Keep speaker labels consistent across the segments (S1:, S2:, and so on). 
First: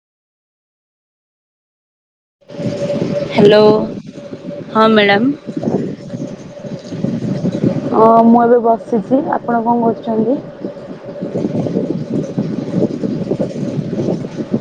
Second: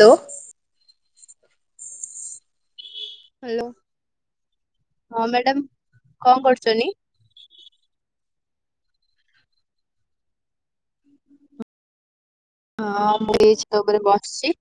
S1: ଲୋ
S2: hello
S1: hello
S2: ହଁ madam.
S1: କଣ କରୁଛନ୍ତି?
S2: ଅ ମୁଁ ଏବେ ବସିଚି ଆପଣ କଁ କରୁଚନ୍ତି?
S1: ହଁ ମୁଁ ଏଇ ଛାତ ଓପରେ ବସଚି।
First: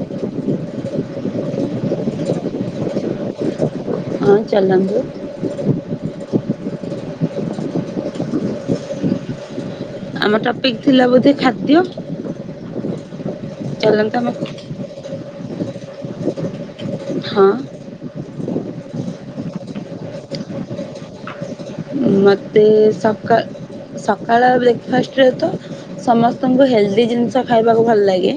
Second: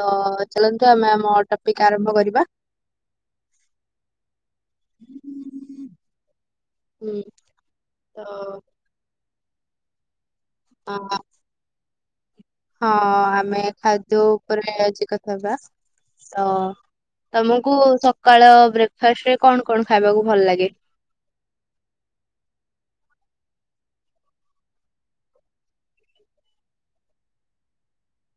S1: ତ ଚାଲନ୍ତୁ ଆମେ ଆମ ଟପିକ୍ ଆରମ୍ଭ କରିବା।
S2: ହଁ ଚାଲନ୍ତୁ।
S1: ହୁଁ ତ
S2: ଆମ ଟପିକ
S1: ଅ
S2: ଥିଲା ବୋଧେ ଖାଦ୍ୟ?
S1: ହଁ ଆମେ
S2: ଚାଲନ୍ତୁ
S1: ଖାଦ୍ୟ
S2: ଆମେ
S1: ଉପରେ ଆଜି କଥା ହେବା ତ
S2: ହଁ
S1: ତମକୁ ସକାଳ ବ୍ରେକଫାଷ୍ଟରେ କଣ କଣ ଖାଇବାକୁ ଭଲ ଲାଗେ?
S2: ମତେ ସକା ସକାଳ ବ୍ରେକ୍ଫାଷ୍ଟରେ ତ ସମସ୍ତଙ୍କୁ ହେଲ୍ଦି ଜିନିଷ ଖାଇବାକୁ ଭଲ ଲାଗେ।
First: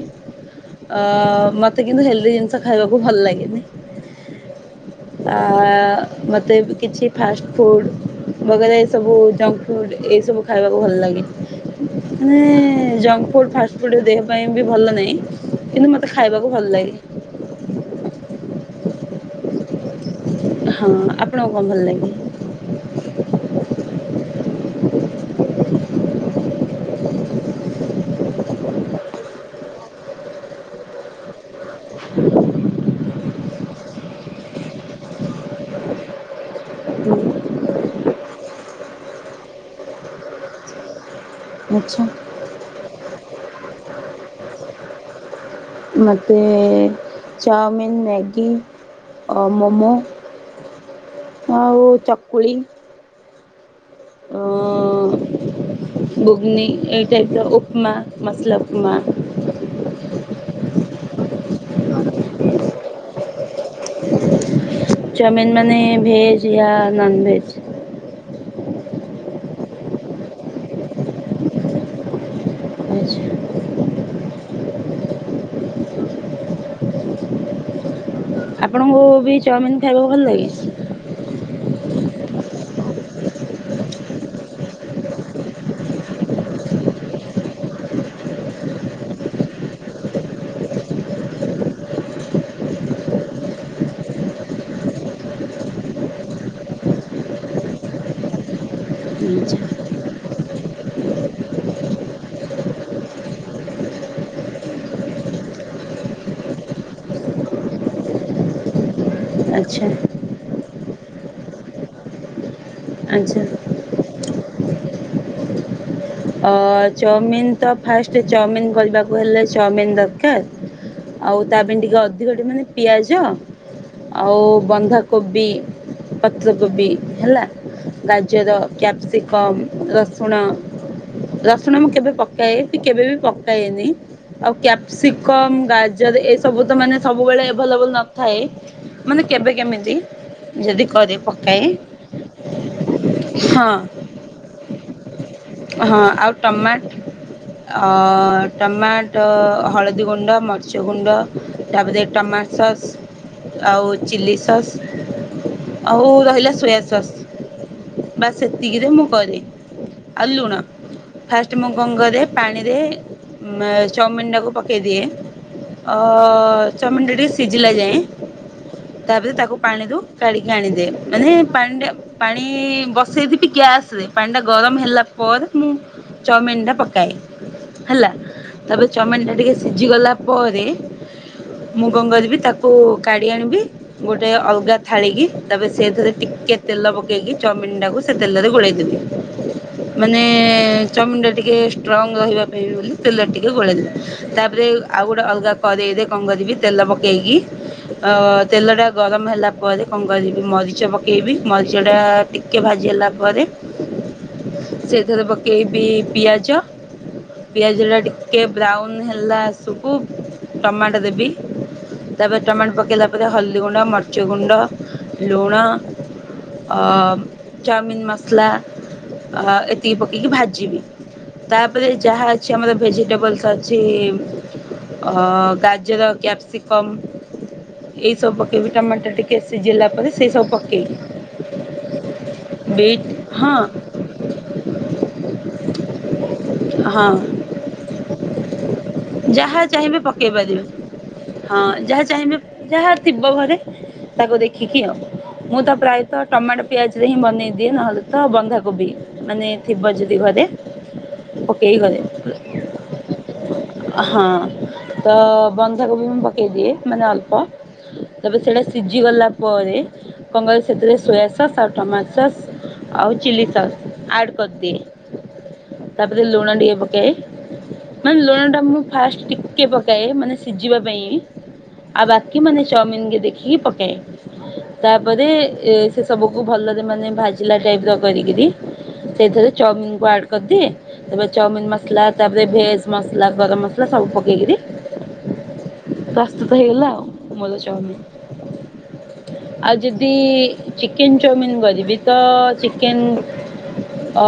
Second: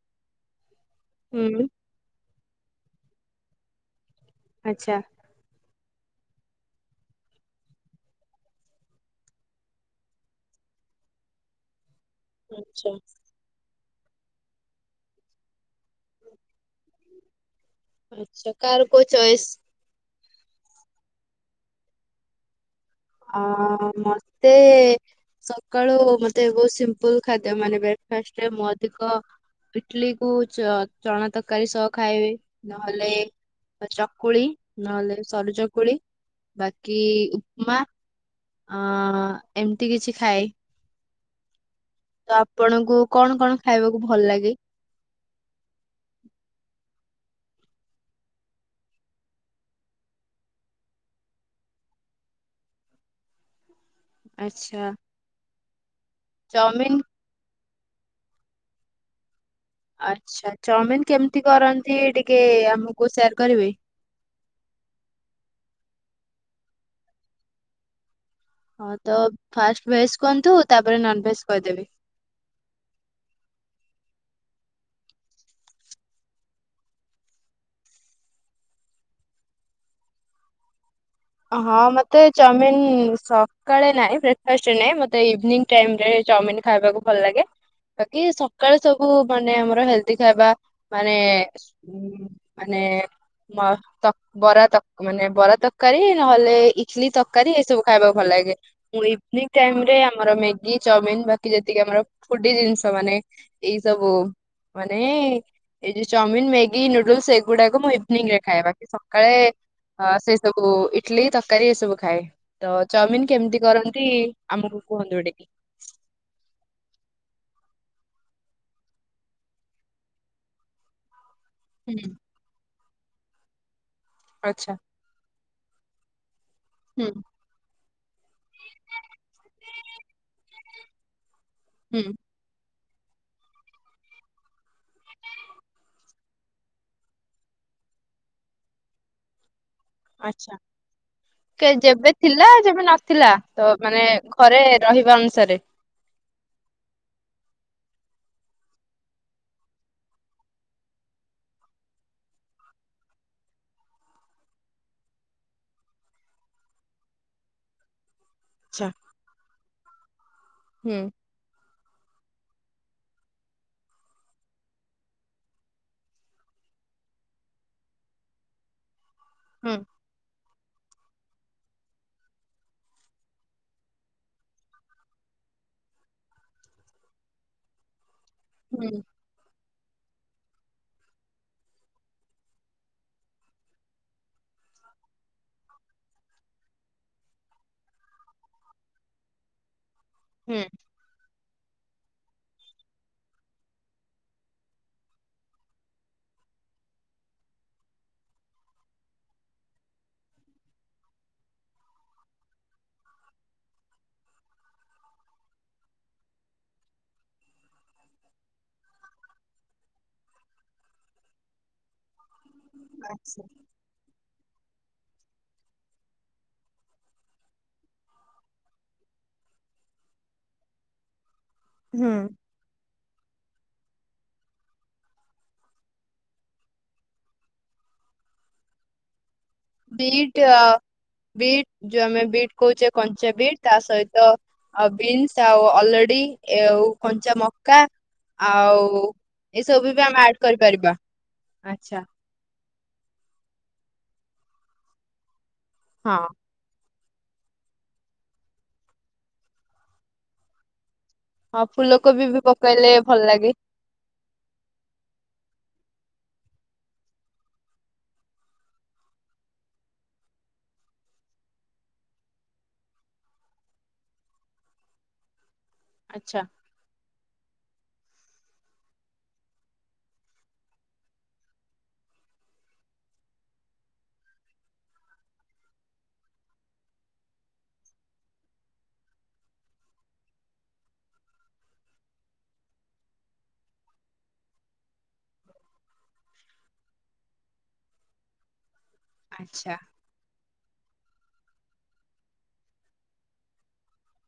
S1: ହୁଁ
S2: ମୋତେ କିନ୍ତୁ ହେଲ୍ଦି ଜିନିଷ ଖାଇବାକୁ ଭଲ ଲାଗେନି।
S1: ଆଛା।
S2: ଆ ମୋତେ ବି କିଛି ଫାଷ୍ଟଫୁଡ଼୍ ବଗେରା ଏସବୁ ଜଙ୍କ ଫୁଡ଼୍ ଏଇସବୁ ଖାଇବାକୁ ଭଲ ଲାଗେ। ମାନେ
S1: ଆଛା
S2: ଜଙ୍କ ଫୁଡ଼ ଫାଷ୍ଟଫୁଡ଼୍ ଦେହ ପାଇଁ ବି ଭଲ ନାହିଁ କିନ୍ତୁ ମୋତେ ଖାଇବାକୁ ଭଲ ଲାଗେ।
S1: ଆଚ୍ଛା କାର କୋଉ ଚଏସ୍।
S2: ହଁ ଆପଣଙ୍କୁ କଣ ଭଲ ଲାଗେ?
S1: ଅ ମତେ ସକାଳୁ ମତେ ବହୁତ ସିମ୍ପଲ ଖାଦ୍ୟ ମାନେ ବ୍ରେକ୍ଫାଷ୍ଟରେ ମୁଁ ଅଧିକ ଇଟଲି କୁ ଚଣା ତରକାରୀ ସହ ଖାଇବେ ନହେଲେ ଚକୁଳି ନହେଲେ ସରୁ ଚକୁଳି ବାକି ମା ଆ ଏମିତି କିଛି ଖାଏ।
S2: ଆଛା।
S1: ତ ଆପଣଙ୍କୁ କଣ କଣ ଖାଇବାକୁ ଭଲ ଲାଗେ।
S2: ମେ ଚାଉମିନ୍ ମ୍ୟାଗି ମୋମୋ। ଆଉ ଚକୁଳି। [unintelligible] [unintelligible]
S1: ଆଚ୍ଛା ଚାଉମିିନ
S2: ଉପମା ମସଲା ଉପମା
S1: ଆଚ୍ଛା ଚାଉମିିନ କେମିତି କରନ୍ତି ଟିକେ ଆମକୁ ସେୟାର କରିବେ?
S2: ଚାଉମିନ୍ ମାନେ ଭେଜ୍ ୟା ନନଭେଜ୍
S1: ହଁ ତ ଫାଷ୍ଟ ଭେଜ କୁହନ୍ତୁ ତାପରେ ନନ ଭେଜ କହିଦେବି।
S2: ଆପଣଙ୍କୁ ବି ଚାଉମିିନ ଖାଇବାକୁ ଭଲ ଲାଗେ?
S1: ହଁ ମୋତେ ଚାଉମିିନ ସକାଳେ ନାହିଁ ବ୍ରେକଫାଷ୍ଟ ରେ ନାହିଁ ମତେ ଇଭିନିଂ ଟାଇମ୍ ରେ ଚାଉମିନ ଖାଇବାକୁ ଭଲ ଲାଗେ? ବାକି ସକାଳେ ସବୁ ମାନେ ଆମର ହେଲଦି ଖାଇବା ମାନେ ମାନେ ବରା ତ ମାନେ ବରା ତକ ତରକାରୀ ନହେଲେ ଇଟଲି ତରକାରୀ ଏସବୁ ଖାଇବାକୁ ଭଲ ଲାଗେ। ମୁଁ ଇଭନିଙ୍ଗ୍
S2: ଆଚ୍ଛା
S1: ଟାଇମ ରେ ଆମର ମେଗି, ଚାଉମିନ, ବାକି ଯେତିକି ଆମର ଫୁଡି ଜିନିଷ ମାନେ ଏଇ ସବୁ ମାନେ ଏଇ ଯୋଉ ଚାଉମିିନ, ମେଗି, ନୁଡୁଲସ୍ ଏଗୁଡାକୁ ମୁଁ ଇଭିନିଂ ରେ ଖାଏ ବା ସକାଳେ
S2: ଆଚ୍ଛା
S1: ଅ ସେ ସବୁ ଇଟଲି ତରକାରୀ ଏ ସବୁ ଖାଏ। ତ ଚାଉମିିନ
S2: ଆଚ୍ଛା।
S1: କେମିତି କରନ୍ତି ଆମକୁ କୁହନ୍ତୁ ଟିକେ।
S2: ଅ ଚଉମିିନ ତ ଫାଷ୍ଟ ଚଉମିିନ ଗଲବାକୁ ହେଲେ ଚଉମିିନ ଦରକାର। ଆଉ ତା ପାଇଁ ଟିକେ
S1: ହୁଁ
S2: ଅଧିକ ଟି ମାନେ ପିଆଜ ଆଉ
S1: ଆଚ୍ଛା
S2: ବନ୍ଧା କୋବି ପତ୍ରକୋବି
S1: ହୁଁ।
S2: ହେଲା। ଗାଜର, କ୍ୟାପ୍ସିକମ୍, ରସୁଣ ରସୁଣ ମୁଁ କେବେ
S1: ହୁଁ।
S2: ପକାଏ ବି କେବେ ବି ପକାଏନି। ଆଉ କ୍ୟାପ୍ସିକମ୍ ଗାଜର ଏ ସବୁ ତ ମାନେ ସବୁବେଳେ ଏଭେଲେବଲ ନଥାଏ। ମାନେ କେବେ କେମିତି
S1: ଆଛା।
S2: ଯଦି କରେ ପକାଏ
S1: କେ ଯେବେ ଥିଲା ଯେବେ ନଥିଲା ତ
S2: ହଁ
S1: ମାନେ ପରେ ରହିବା ଅନୁସାର
S2: ହଁ ଆଉ ଟମାଟ୍। ଅ ଟମାଟ, ହଳଦୀ ଗୁଣ୍ଡ, ମର୍ଚ ଗୁଣ୍ଡ, ତାପରେ ଟମା ସସ୍ ଆଉ ଚିଲ୍ଲି ସସ୍ ଆଉ ରହିଲା ସୋୟା ସସ୍ ବା
S1: ଆଚ୍ଛା।
S2: ସେତିକିରେ ମୁଁ କରେ। ଆଲୁଣ।
S1: ହୁଁ
S2: ଫାଷ୍ଟ ମୁଁ କଣ କାରେ ପାଣିରେ ମ୍ -ଚଉମିିନଟାକୁ ପକେଇଦିଏ। ଅ ଚଉମିନ ଟା ଟିକେ ସିଝିଲା ଯାଏଁ ତାପରେ ତାକୁ
S1: ହୁଁ
S2: ପାଣି ଦୁ କାଢିକି ଆଣିଦି ମାନେ ପାଣି ଟା ପାଣି ବସେଇଥିବି ଗ୍ୟାସ୍ ରେ ପାଣି ଟା ଗରମ ହେଲା ମୁଁ ଚାଉମିନ ଟା ପକାଏ ହେଲା ତାପ
S1: ହୁଁ।
S2: ଚମିନ ଟା ଟିକେ ସିଝିଗଲା ପରେ ମୁଁ କଣ କରିବି ତାକୁ କାଢ଼ି ଆଣିବି। ଗୋଟେ ଅଲଗା ଥାଳିିକି ତାପରେ ସେଥିରେ ଟିକେ ତେଲ ପକେଇକି ଚମିନ ଟାକୁ ସେ ତେଲରେ ଗୋଳେଇଦେବି। ମାନେ
S1: ହୁଁ।
S2: ଚମିନ ଟା ଟିକେ ଷ୍ଟ୍ରଙ୍ଗ ରହିବା ପାଇଁ ବୋଲି ତେଲ ରେ ଟିକେ ଗୋଳେଇଦବେ ତାପରେ ଆଉ ଗୋଟେ ଅଲଗା କରେଇ ରେ କଣ କରିବି ତେଲ ପକେଇକି ଅ ତେଲ ଟା ଗରମ ହେଲା ପରେ କଣ କରିବି ମରିଚ ପକେଇବି ମରିଚ ଟା ଟିକେ ଭାଜି ହେଲା ପରେ ସେଥେରେ ପକେଇବି ପିଆଜ ପିଆଜ ଟା ଟିକେ ବ୍ରାଉନ୍ ହେଲା ସୁକୁ ଟମାଟ ଦେବି ତାପରେ ଟମାଟ ପକେଇଲା ପରେ
S1: ଆଚ୍ଛା।
S2: ହଲଦି ଗୁଣ୍ଡ ମ ଚଗୁଣ୍ଡ, ଲୁଣ, ଅ -ଚାଉମିିନ ମସଲା। ଅ ଏତିକି ପକେଇକି ଭାଜିବି ତାପରେ
S1: ହୁଁ
S2: ଯାହା ଛି ଆମର ଭେଜିଟେବଲ୍ସ୍ ଅଛି। ଅ ଗାଜର, କ୍ୟାପ୍ସିକମ୍ ଏଇ ସବୁ ପକେବି ଟମାଟ ଟିକ୍ କେ ସିଜିଲ୍
S1: ବିଟ୍ ଅ -ବିଟ୍ ଯୋଉ ଆମେ ବିଟ୍ କହୁଛେ କଞ୍ଚା ବିଟ୍ ତା ସ ସହିତ ବିନ୍ସ ଆଉ ଅଲଡି ଏ ଆଉ
S2: ହଁ
S1: କଞ୍ଚା ମକା। ଆଉ
S2: ଯାହା
S1: ଏସବୁ
S2: ଚାହିଁବେ
S1: ବି ଆମେ
S2: ପକେଇ
S1: ଆଡ
S2: ପାରିବେ
S1: କରିପାରିବା।
S2: ହଁ
S1: ଆଚ୍ଛା
S2: ଯାହା ଯା ଯାହା ଥିବ ଘରେ ତାକୁ ଦେଖିକି ଆଉ ମୁଁ ତ
S1: ହଁ
S2: ପ୍ରାୟତ ଟମାଟ ପିଆଜରେ ହିଁ ବନେଇଦିଏ ନହେଲେ ତ ବନ୍ଧାକୋବି ମାନେ ଥିବ ଯଦି ଘରେ।
S1: ହଁ
S2: ପକେଇ ଘରେ
S1: ଫୁଲକୋବି ବି ପକାଇଲେ ଭଲ ଲାଗେ।
S2: ହଁ ତ ବନ୍ଧାକୋବି ମୁଁ ପକାଇଦିଏ ମାନେ ଅଳ୍ପ। ତାପ ସେଡା ସିଝି ଗଲା ପରେ କଙ୍ଗ ସେଥିର ସୋୟାସସ୍ ଆଉ ଟମାଟ୍ ସସ୍ ଆଉ ଚି଼ଲ୍ଲୀ ସ ଆଡ କରିଦିଏ ତାପ ରେ
S1: ଆଚ୍ଛା
S2: ଲୁଣ ଟିଏ କେ ଏ ମାନେ ଲୁଣଟା ମୁଁ ଫାଷ୍ଟ ଟିକେ ପକାଏ ମାନେ ସିଝିବା ପାଇଁ। ଆଉ ବାକି ମାନେ ଚାଉମିିନ୍ ଦେଖିକି ପକାଏ। ତାପରେ ସେ ସବୁକୁ ଭଲରେ ମାନେ ଭାଜିଲା ଟାଇପ ର କରିକିରି ସେଇଥିରେ ଚାଉମିନ କୁ ଆଡ କରିଦିଏ। ତାପରେ ଚାଉମିନ ମସଲା ତାପରେ ଭେଜ୍ ମସଲା, ଗରମ ମସଲା ସବୁ ପକେଇକିରି ପ୍ରସ୍ତୁତ ହେଇଗଲା ଆଉ ମଲ ଚାଉମିନ୍।
S1: ଆଚ୍ଛା
S2: ଆଉ ଯଦି ଚିକେନ ଚାଉମିିନ କରିବେତ ତ ଚିକେନ ଅ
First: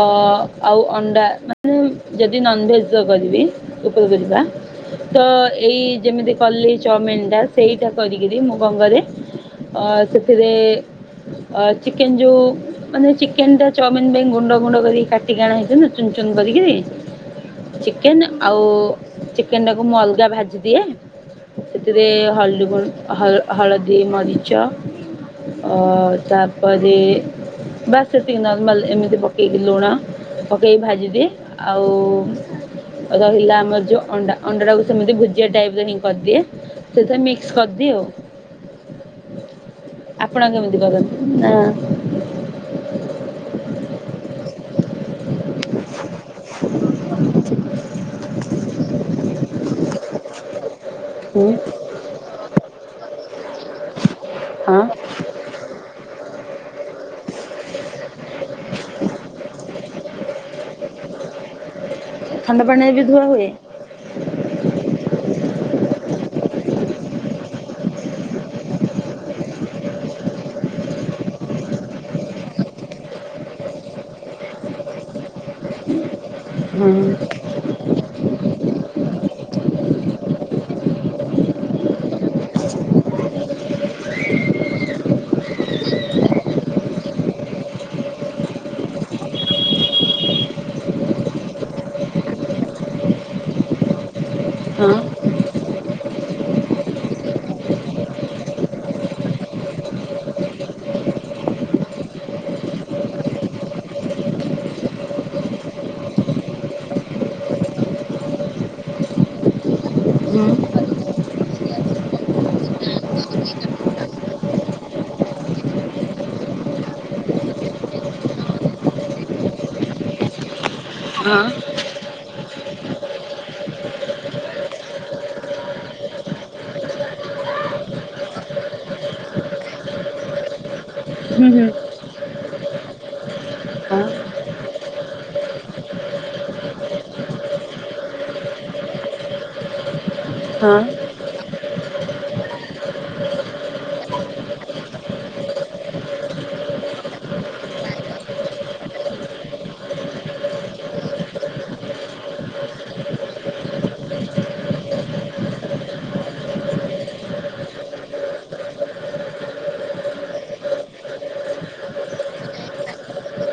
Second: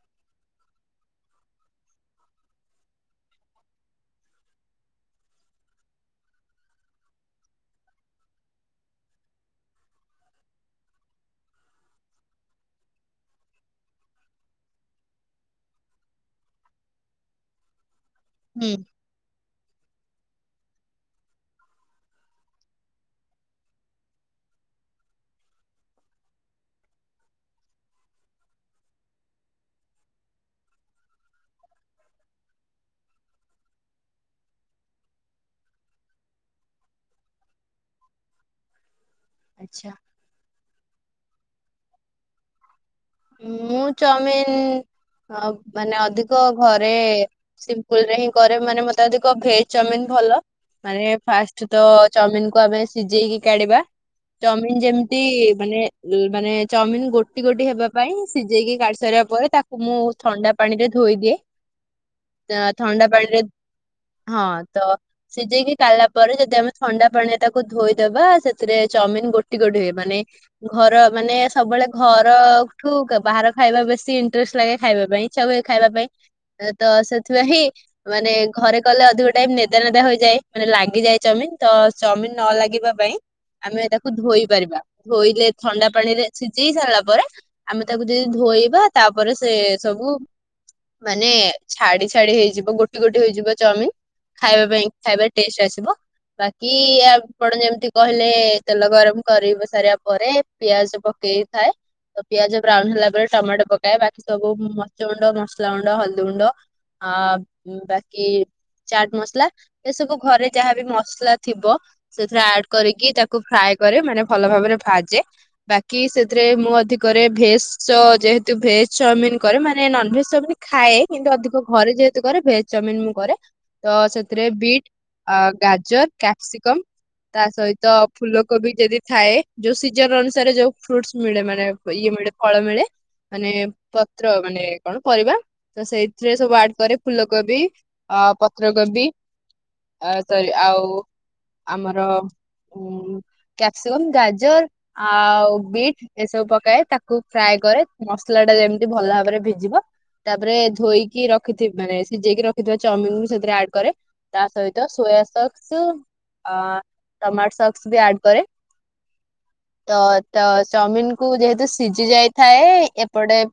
S2: ଆଉ ଅଣ୍ଡା ମାନେ ଯଦି ନନଭେଜରେ କରିବି [inaudible] [unintelligible] ତ ଏଇ ଯେମିତି କଲି ଚାଉମିିନଟା ସେଇଟା କରିକିରି ମୁଁ କଣ କରେ ଅ ସେଥିରେ ଚିକେନ ଯୋଉ ମାନେ ଚିକେନ ଚଉମିନ ପାଇଁ ଗୁଣ୍ଡ ଗୁଣ୍ଡ କରି କାଟିକିଣା ଆଣନ୍ତି ନା ଚୁନ ଚୁନ କରିକିରି। ଚିକେନ୍ ଆଉ
S1: ହୁଁ
S2: ଚିକେନଟାକୁ ମୁଁ ଅଲଗା ଭାଜିଦିଏ। ଏଥିରେ ହଳଦୀ ଗୁଣ୍ଡ ହଳ ହଳଦୀ ମରିଚ ଅ ତାପରେ ବାସ ସେତିକି ଥାଉ। ଏମିତି ପକେଇକି ଲୁଣ ପକେଇକି ଭାଜିଦିଏ ଆଉ ଆଉ ରହିଲା ଆମର ଯୋଉ ଅଣ୍ଡା ଅଣ୍ଡାଟାକୁ ସେମିତି ଭୁଜିଆ ଟାଇପ ର ହିଁ କରିଦିଏ। ସେଥିରେ ମିକ୍ସ କରିଦିଏ ଆଉ।
S1: ଆଚ୍ଛା।
S2: ଆପଣ କେମିତି କରନ୍ତି ନା
S1: ମୁଁ ଚାଉମିିନ ହଁ ମାନେ ଅଧିକ ଘରେ ସିମ୍ପଲ ରେ ହିଁ କରେ ମାନେ ମତେ ଅଧିକ ଭେଜ ଚାଉମିନ ଭଲ ମାନେ
S2: ହଁ
S1: ଫାଷ୍ଟ ତ ଚାଉମିିନ କୁ ଆମେ ସିଝେଇକି କାଢିବା ଚାଉମିିନ ଯେମିତି ମାନେ ମାନେ ଚାଉମିନ ଗୋଟି ଗୋଟି ହେବା ପାଇଁ ସିଝେଇକି କାଢି ସାରିବା ପରେ ତାକୁ ମୁଁ ଥଣ୍ଡା ପାଣି ରେ ଧୋଇ ଦିଏ। ତ
S2: ବି
S1: ଥଣ୍ଡା
S2: ଧୁଆ
S1: ପାଣିରେ
S2: ହୁଏ
S1: ହଁ ତ ସିଝେଇକି କାଲା ପରେ ଯଦି ଆମେ ଥଣ୍ଡା ପାଣି ତାକୁ ଧୋଇଦବା ସେଥିରେ ଚାଉମିନ ଗୋଟି ଗୋଟି ହୁଏ ମାନେ ଘର ମାନେ ସବୁବେଳେ ଘର ଠୁ ବାହାର ଖାଇବା ବେଶି ଇଣ୍ଟରେଷ୍ଟ ଲାଗେ ଖାଇବା ଇଚ୍ଛା ହୁଏ ଖାଇବା ପାଇଁ। ତ ସେଥିପାଇଁ ହିଁ ମାନେ ଘରେ କଲେ ଅଧିକ ଟାଇମ୍ ନେଦା ନେଦା ହେଇଯାଏ ମାନେ ଲାଗିଯାଏ। ଚମିନ ତ ଚମିନ ନ ଲାଗିବା ପାଇଁ ଆମେ ତାକୁ ଧୋଇ ପାରିବା ଧୋଇଲେ ଥଣ୍ଡା ପାଣିରେ ସିଝେଇ ସାରିଲା ପରେ ଆମେ ତାକୁ ଯଦି ଧୋଇବା ତାପରେ ସେ ସବୁ ମାନେ ଛାଡି ଛାଡି ହେଇଯିବ ଗୋଟି ଗୋଟି ହେଇଯିବ ଚାଉମିନ। ଖାଇବା ପାଇଁ ଖାଇବା ଟେଷ୍ଟ ଆସିବ। ବାକି ଆପଣ ଯେମିତି କହିଲେ ତେଲ ଗରମ କରି ସାରିବା ପରେ ପିଆଜ ପକେଇ ଥାଏ। ପିଆଜ ବ୍ରାଉନ ହେଲା ପରେ ଟମାଟୋ ପକାଏ ବାକି ସବୁ ମରିଚ ଗୁଣ୍ଡ, ମସଲା ଗୁଣ୍ଡ, ହଳଦୀ ଗୁଣ୍ଡ ଆ ବାକି ଚାଟ ମସଲା ଏସବୁ ଘରେ ଯାହାବି ମସଲା ଥିବ ସେଥିରେ ଆଡ କରିକି ତାକୁ ଫ୍ରାଏ କରେ ମାନେ ଭଲ ଭାବରେ ଭାଜେ। ବାକି ସେଥିରେ ମୁଁ ଅଧିକ କରେ ଭେଜ ଯେହେତୁ ଭେଜ ଚାଉମିିନ କରେ ମାନେ ନନ ଭେଜ ଚାଉମିନ ଖାଏ କିନ୍ତୁ ଅଧିକ ଘରେ ଯେହେତୁ ରେ ଭେଜ ଚାମିନ ମୁଁ କରେ ତ ସେଥିରେ ବିଟ୍, ଗାଜର, କ୍ୟାପସିକମ ତା ସହିତ ଫୁଲକୋବି ଯଦି ଥାଏ। ଯୋଉ ସିଜନ ଅନୁସାରେ ଯୋଉ ଫ୍ରୁଟସ ମିଳେ ମାନେ ଇଏ ମିଳେ ଫଳ ମିଳେ। ମାନେ ପତ୍ର ମାନେ କଣ ପରିବା ତ ସେଇଥିରେ ସବୁ ଆଡ କରେ ଫୁଲକୋବି। ଅ ପତ୍ରକୋବି ସରି ଆଉ ଆମର ଉ କ୍ୟାପସିକମ୍ ଗାଜର ଆଉ ବିଟ୍ ଏସବୁ ପକାଏ ତାକୁ ଫ୍ରାଏ କରେ ମସଲା ଟା ଯେମିତି ଭଲ ଭାବରେ ଭିଜିବ। ତାପରେ ଧୋଇକି ରଖି ମାନେ ସିଝେଇକି ରଖିଥିବା ଚାଉମିନକୁ ସେଥିରେ ଆଡ କରେ। ତା ସହିତ ସୋୟା ସକ୍ସ ଅ ଟମାଟ ସକ୍ସ ବି ଆଡ଼ କରେ ତ ତ ଚମିିନ କୁ ଯେହେତୁ ସିଜି ଯାଇଥାଏ ଏପଟେ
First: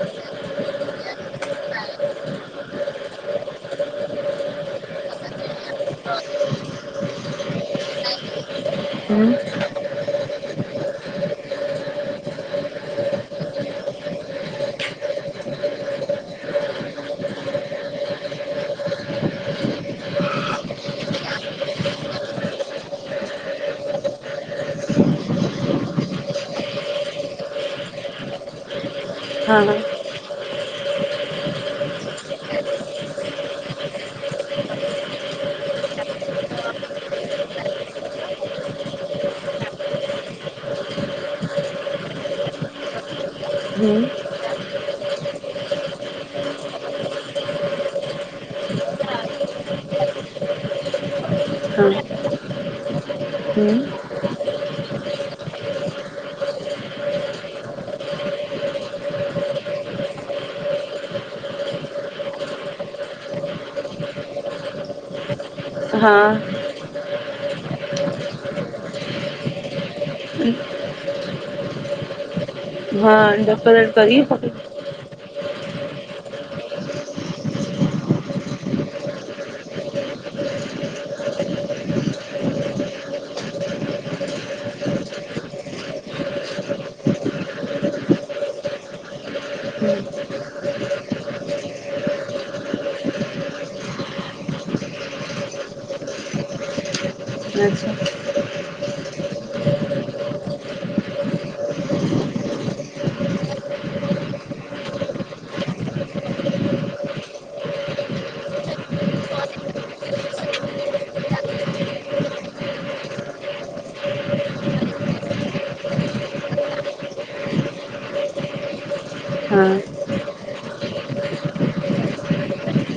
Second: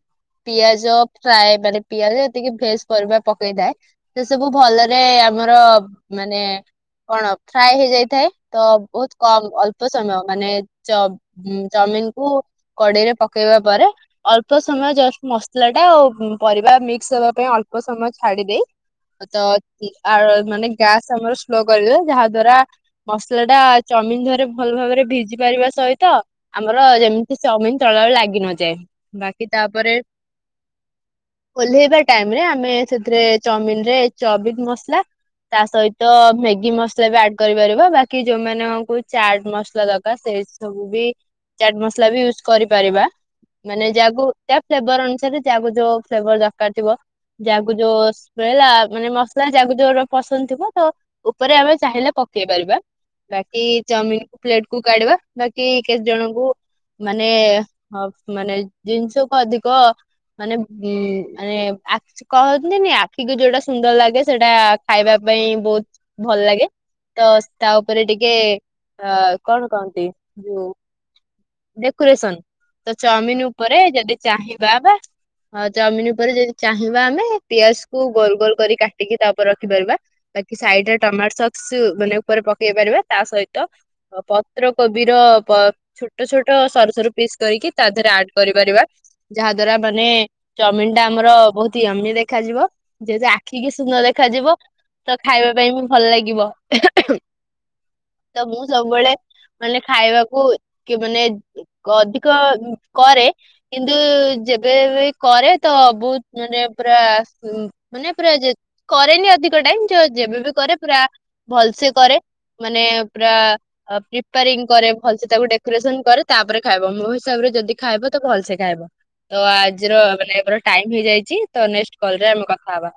S1: ପିଆଜ ଫ୍ରାଏ ମାନେ ପିଆଜ ଏତିକି ଭେଜ ପରିବା ପକେଇଥାଏ। ସେ ସବୁ ଭଲରେ ଆମର ମାନେ କଣ ଫ୍ରାଏ ହେଇଯାଇଥାଏ ତ ବହୁତ କମ ଅଳ୍ପ ସମୟ ମାନେ ଚ ହୁଁ ଚମିିନକୁ କଡେଇରେ ପକେଇବା ପରେ ଅଳ୍ପ ସମୟ ଜଷ୍ଟ ମସଲାଟା ଆଉ ପରିବା ମିକ୍ସ ହବା ପାଇଁ ଅଳ୍ପ ସମୟ ଛାଡ଼ି ଦେଇ ତ ଆ ମାନେ ଗ୍ୟାସ୍ ଆମର ସ୍ଲୋ କରିଦବା ଯାହା ଦ୍ଵାରା ମସଲାଟା ଚମିନ ଦେହରେ ଭଲ ଭାବରେ ଭିଜି ପାରିବା ସହିତ ଆମର ଯେମ୍ ଇ ଚମିନ ତଳ ଆଉ ଲାଗି ନଯାଏ ବାକି ତାପରେ ଓହ୍ଲେଇବା ଟାଇମ୍ ରେ ଆମେ ସେଥିରେ ଚମିନ ରେ ଚମିନ ମସଲା ତା ସହିତ ମେଗି ମସଲା ବି ଆଡ଼୍ କରିପାରିବା ବାକି ଯୋଉମାନଙ୍କୁ ଚାଟ ମସଲା ଦରକାର ସେସ୍ ସବୁ ବି ଚାଟ ମସଲା ବି ୟୁଜ କରିପାରିବା ମାନେ ଯାହାକୁ ତା ଫ୍ଲେବର୍ ଅନୁସାରେ ଯାହାକୁ ଯୋଉ ଫ୍ଲେବର୍ ଦରକାର ଥିବ। ଯାହାକୁ ଯୋଉ ସ୍ମେଲ୍ ଆ ମାନେ ମସଲା ଯାହାକୁ ଯୋଉରା ପସନ୍ଦ ଥିବ ତ ଉପରେ ଆମେ ଚାହିଁଲେ ପକେଇ ପାରିବା। ବାକି ଚମିିନକୁ ପ୍ଲେଟକୁ କାଢ଼ିବା ବାକି କେତେ ଜଣଙ୍କୁ ମାନେ ହ ମାନେ ଜିନିଷକୁ ଅଧିକ ମାନେ ଉଁ ମାନେ ଆ ଚି କହନ୍ତିନି ଆଖିକୁ ଯୋଉଟା ସୁନ୍ଦର ଲାଗେ ସେଇଟା ଖାଇବା ପାଇଁ ବହୁତ ଭଲ ଲାଗେ। ତ ତା ଓପରେ ଟିକେ ଅ କଣ କହନ୍ତି ଯୋଉ ଡେକୋରେସନ୍ ତ ଚମିନ ଉପରେ ଯଦି ଚାହିଁବା ବା ହଁ ଚମିନ ଉପରେ ଯଦି ଚାହିଁବା ଆମେ ପିଆଜକୁୁ ଗୋଲ ଗୋଲ କରି କାଟିକି ତା ଓପରେ ରଖିପାରିବା। ବାକି ସାଇଡ଼ରେ ଟମାଟ ସକ୍ସ ମାନେ ଉପରେ ପକେଇ ପାରିବା ତା ସହିତ ଅ ପତ୍ର କୋବିର ପ ଟ ଛୋଟ ସରୁ ସରୁ ପିସ୍ କରିକି ତା ଧିଅରେ ଆଡ୍ କରିପାରିବା। ଯାହା ଦ୍ଵାରା ମାନେ ଚମିନଟା ଆମର ବହୁତ ୟମି ଦେଖାଯିବ। ଯେହେତୁ ଆଖି କି ସୁନ୍ଦର ଦେଖାଯିବ ତ ଖାଇବା ପାଇଁ ବି ଭଲ ଲାଗିବ। ତ ମୁଁ ସବୁବେଳେ ମାନେ ଖାଇବାକୁ କି ମାନେ କ ଅଧିକ କରେ। କିନ୍ତୁ ଯେବେ ବି କରେ ତ ବହୁତ ମାନେ ପୁରା ମାନେ ପୁରା ଯେ କରେନି ଅଧିକ ଟାଇମ୍ ଯ ଯେବେ ବି କରେ ପୁରା ଭଲସେ କରେ ମାନେ ପୁରା ପ୍ରିପାରିଂ କରେ ଭଲସେ ତାକୁ ଡେ ପ୍ରେସନ୍ କରେ ତାପରେ ଖାଇବ ମୋ ହିସାବରେ ଯଦି ଖାଇବ ତ ଭଲସେ ଖାଇବ। ତ ଆଜିର ମାନେ ଆମର ଟାଇମ୍ ହେଇଯାଇଚି ତ ନେକ୍ସଟ କଲରେ ଆମେ କଥା ହବା।